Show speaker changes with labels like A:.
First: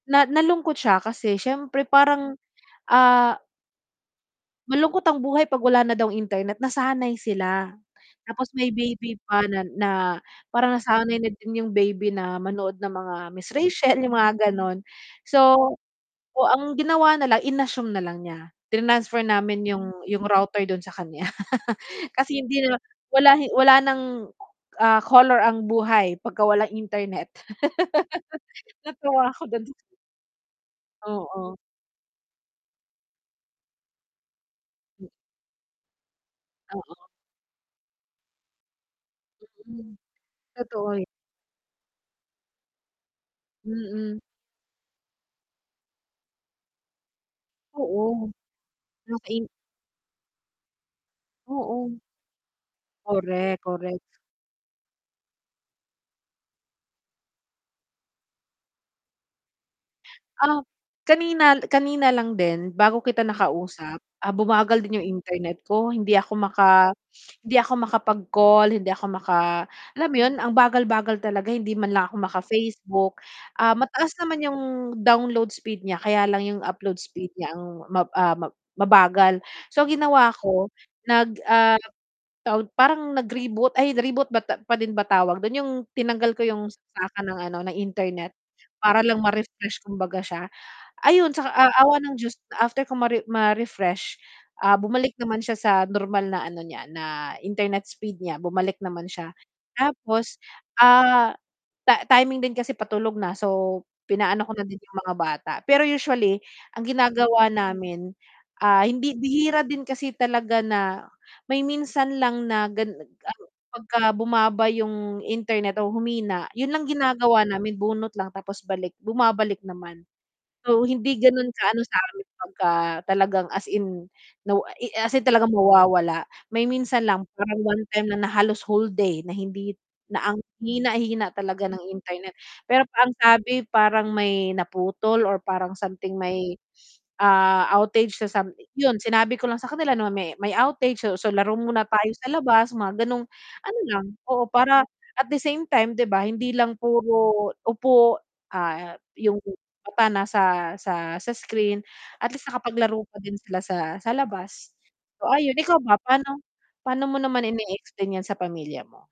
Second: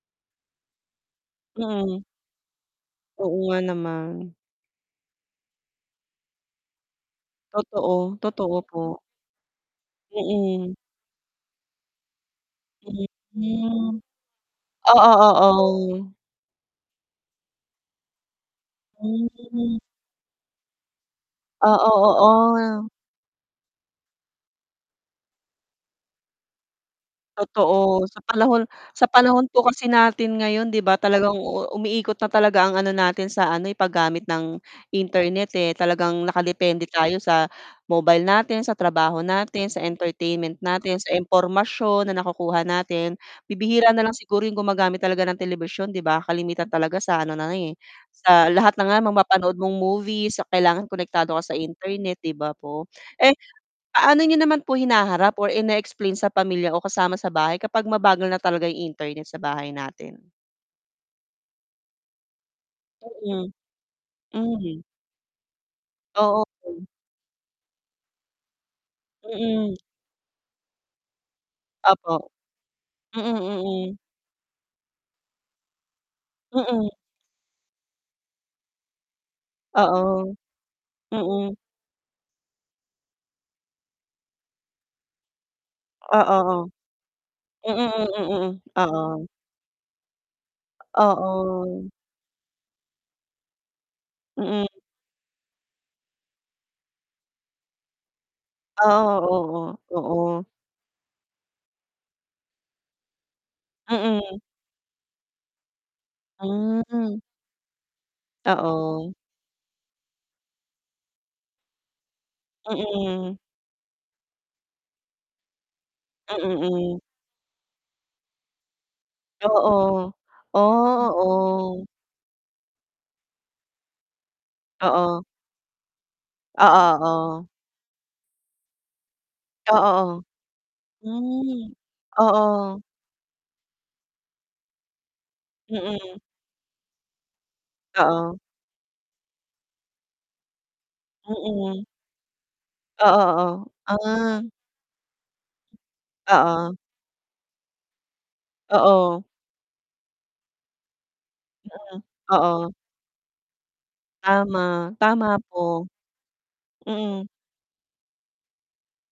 A: Na nalungkot siya kasi syempre
B: Mm.
A: parang
B: Oo
A: ah
B: nga nama.
A: Malungkot ang buhay 'pag wala na daw internet, nasanay sila.
B: Totoo,
A: Tapos
B: totoo
A: may
B: po.
A: baby pa na na
B: Mm.
A: parang nasanay na din yung baby na manood ng mga Miss Rachel
B: Mhm.
A: yung mga ganon.
B: Oo
A: So,
B: oo.
A: oh, ginawa nalang in-assume nalang niya trinansfer namin
B: Hmm.
A: yung yung router dun sa kanya.
B: Oo
A: Kasi hindi na
B: oo.
A: wala hi wala ng, ah, color ang buhay pagka walang internet.
B: Totoo. Sa panahon sa
A: Natuwa
B: panahon
A: ako
B: po
A: dun.
B: kasi natin ngayon, di ba, talagang
A: Oo.
B: umiikot na talaga ang ano natin sa ano eh, paggamit ng internet eh, talagang nakadepende
A: Oo.
B: tayo sa mobile natin sa, trabaho natin, sa
A: Mm,
B: entertainment
A: totoo
B: natin,
A: yu
B: sa impormasyon na nakukuha natin, bibihira na lang
A: Mm.
B: siguro yung gumagamit talaga ng telebisyon, 'di ba, kalimitan talaga sa ano na lang eh,
A: Oo,
B: sa lahat na nga yung
A: yung kain
B: mapapanood mong movie sa kailangan konektado ka sa
A: Oo.
B: internet, di ba po. Eh,
A: Correct, correct.
B: paano niyo naman po hinaharap or in-explain sa pamilya o kasama sa bahay kapag mabagal na talaga ang internet sa bahay natin?
A: Ah kanina kanina lang din bago kita
B: Mm.
A: nakausap, ah, bumagal
B: Mhm.
A: din yung internet ko, hindi ako
B: O, okay.
A: maka hindi ako makapag-call hindi ako maka
B: Mm.
A: alam mo yun, ang bagal-bagal talaga hindi man lang ako
B: Opo.
A: maka-Facebook,
B: Mm
A: ah,
B: mm.
A: mataas naman yung download speed niya kaya lang yung
B: Mm.
A: upload speed niya ang ma, ah, ma mabagal. So ang ginawa
B: Oo.
A: ko nag,
B: Mm.
A: ah, tawag, parang nag-reboot ay reboot ba ta pa din ba tawag dun yung
B: O,
A: tinanggal ko
B: oo.
A: yung saksakan ng ano, ng
B: Mm, mm
A: internet
B: mm,
A: para lang
B: oo.
A: ma-refresh kumbaga siya. Ayon sa a
B: Oo.
A: awa ng Diyos, after kung mare ma-refresh,
B: Mm.
A: ah, bumalik naman siya sa normal na ano niya, na internet speed niya bumalik naman siya.
B: Oo, oo,
A: Tapos,
B: oo.
A: ah, ta timing din kasi patulog na so
B: Mm.
A: pinaano ko na din yung mga bata. Pero usually ang
B: Hmm.
A: ginagawa namin, ah, hindi
B: Oo.
A: bihira din kasi talaga na may minsan lang na gan
B: Mm.
A: ano, pagka bumaba yung internet o humina
B: Mm,
A: yun lang
B: mm.
A: ginagawa namin bunot lang tapos balik, bumabalik naman.
B: Oo.
A: So
B: Oh,
A: hindi ganon ka ano
B: oo.
A: sa'min pagka talagang as in, no, i as in
B: Oo.
A: talagang mawawala. May
B: Oo
A: minsan lang
B: oo.
A: parang one-time na na halos whole day na hindi
B: Oo,
A: na ang hina hina talaga
B: hmm
A: ng internet
B: oo.
A: pero ang sabi parang may naputol or parang something
B: Mm.
A: may, ah, outage sa
B: Oo.
A: sam yun sinabi ko lang sa kanila name may may outage so so laro
B: Mm.
A: muna tayo sa labas mga
B: Oo,
A: ganong
B: oo,
A: ano lang, oo.
B: ah.
A: Para at the same time di ba hindi
B: Oo.
A: lang puro upo, ah,
B: Oo.
A: yung mata nasa sa sa screen
B: Mm
A: at least
B: oo.
A: nakapaglaro pa din sila sa sa labas.
B: Tama,
A: So
B: tama
A: ayon. Ikaw
B: po.
A: ba, paano paano mo
B: Mm.
A: naman in explain yan sa pamilya mo?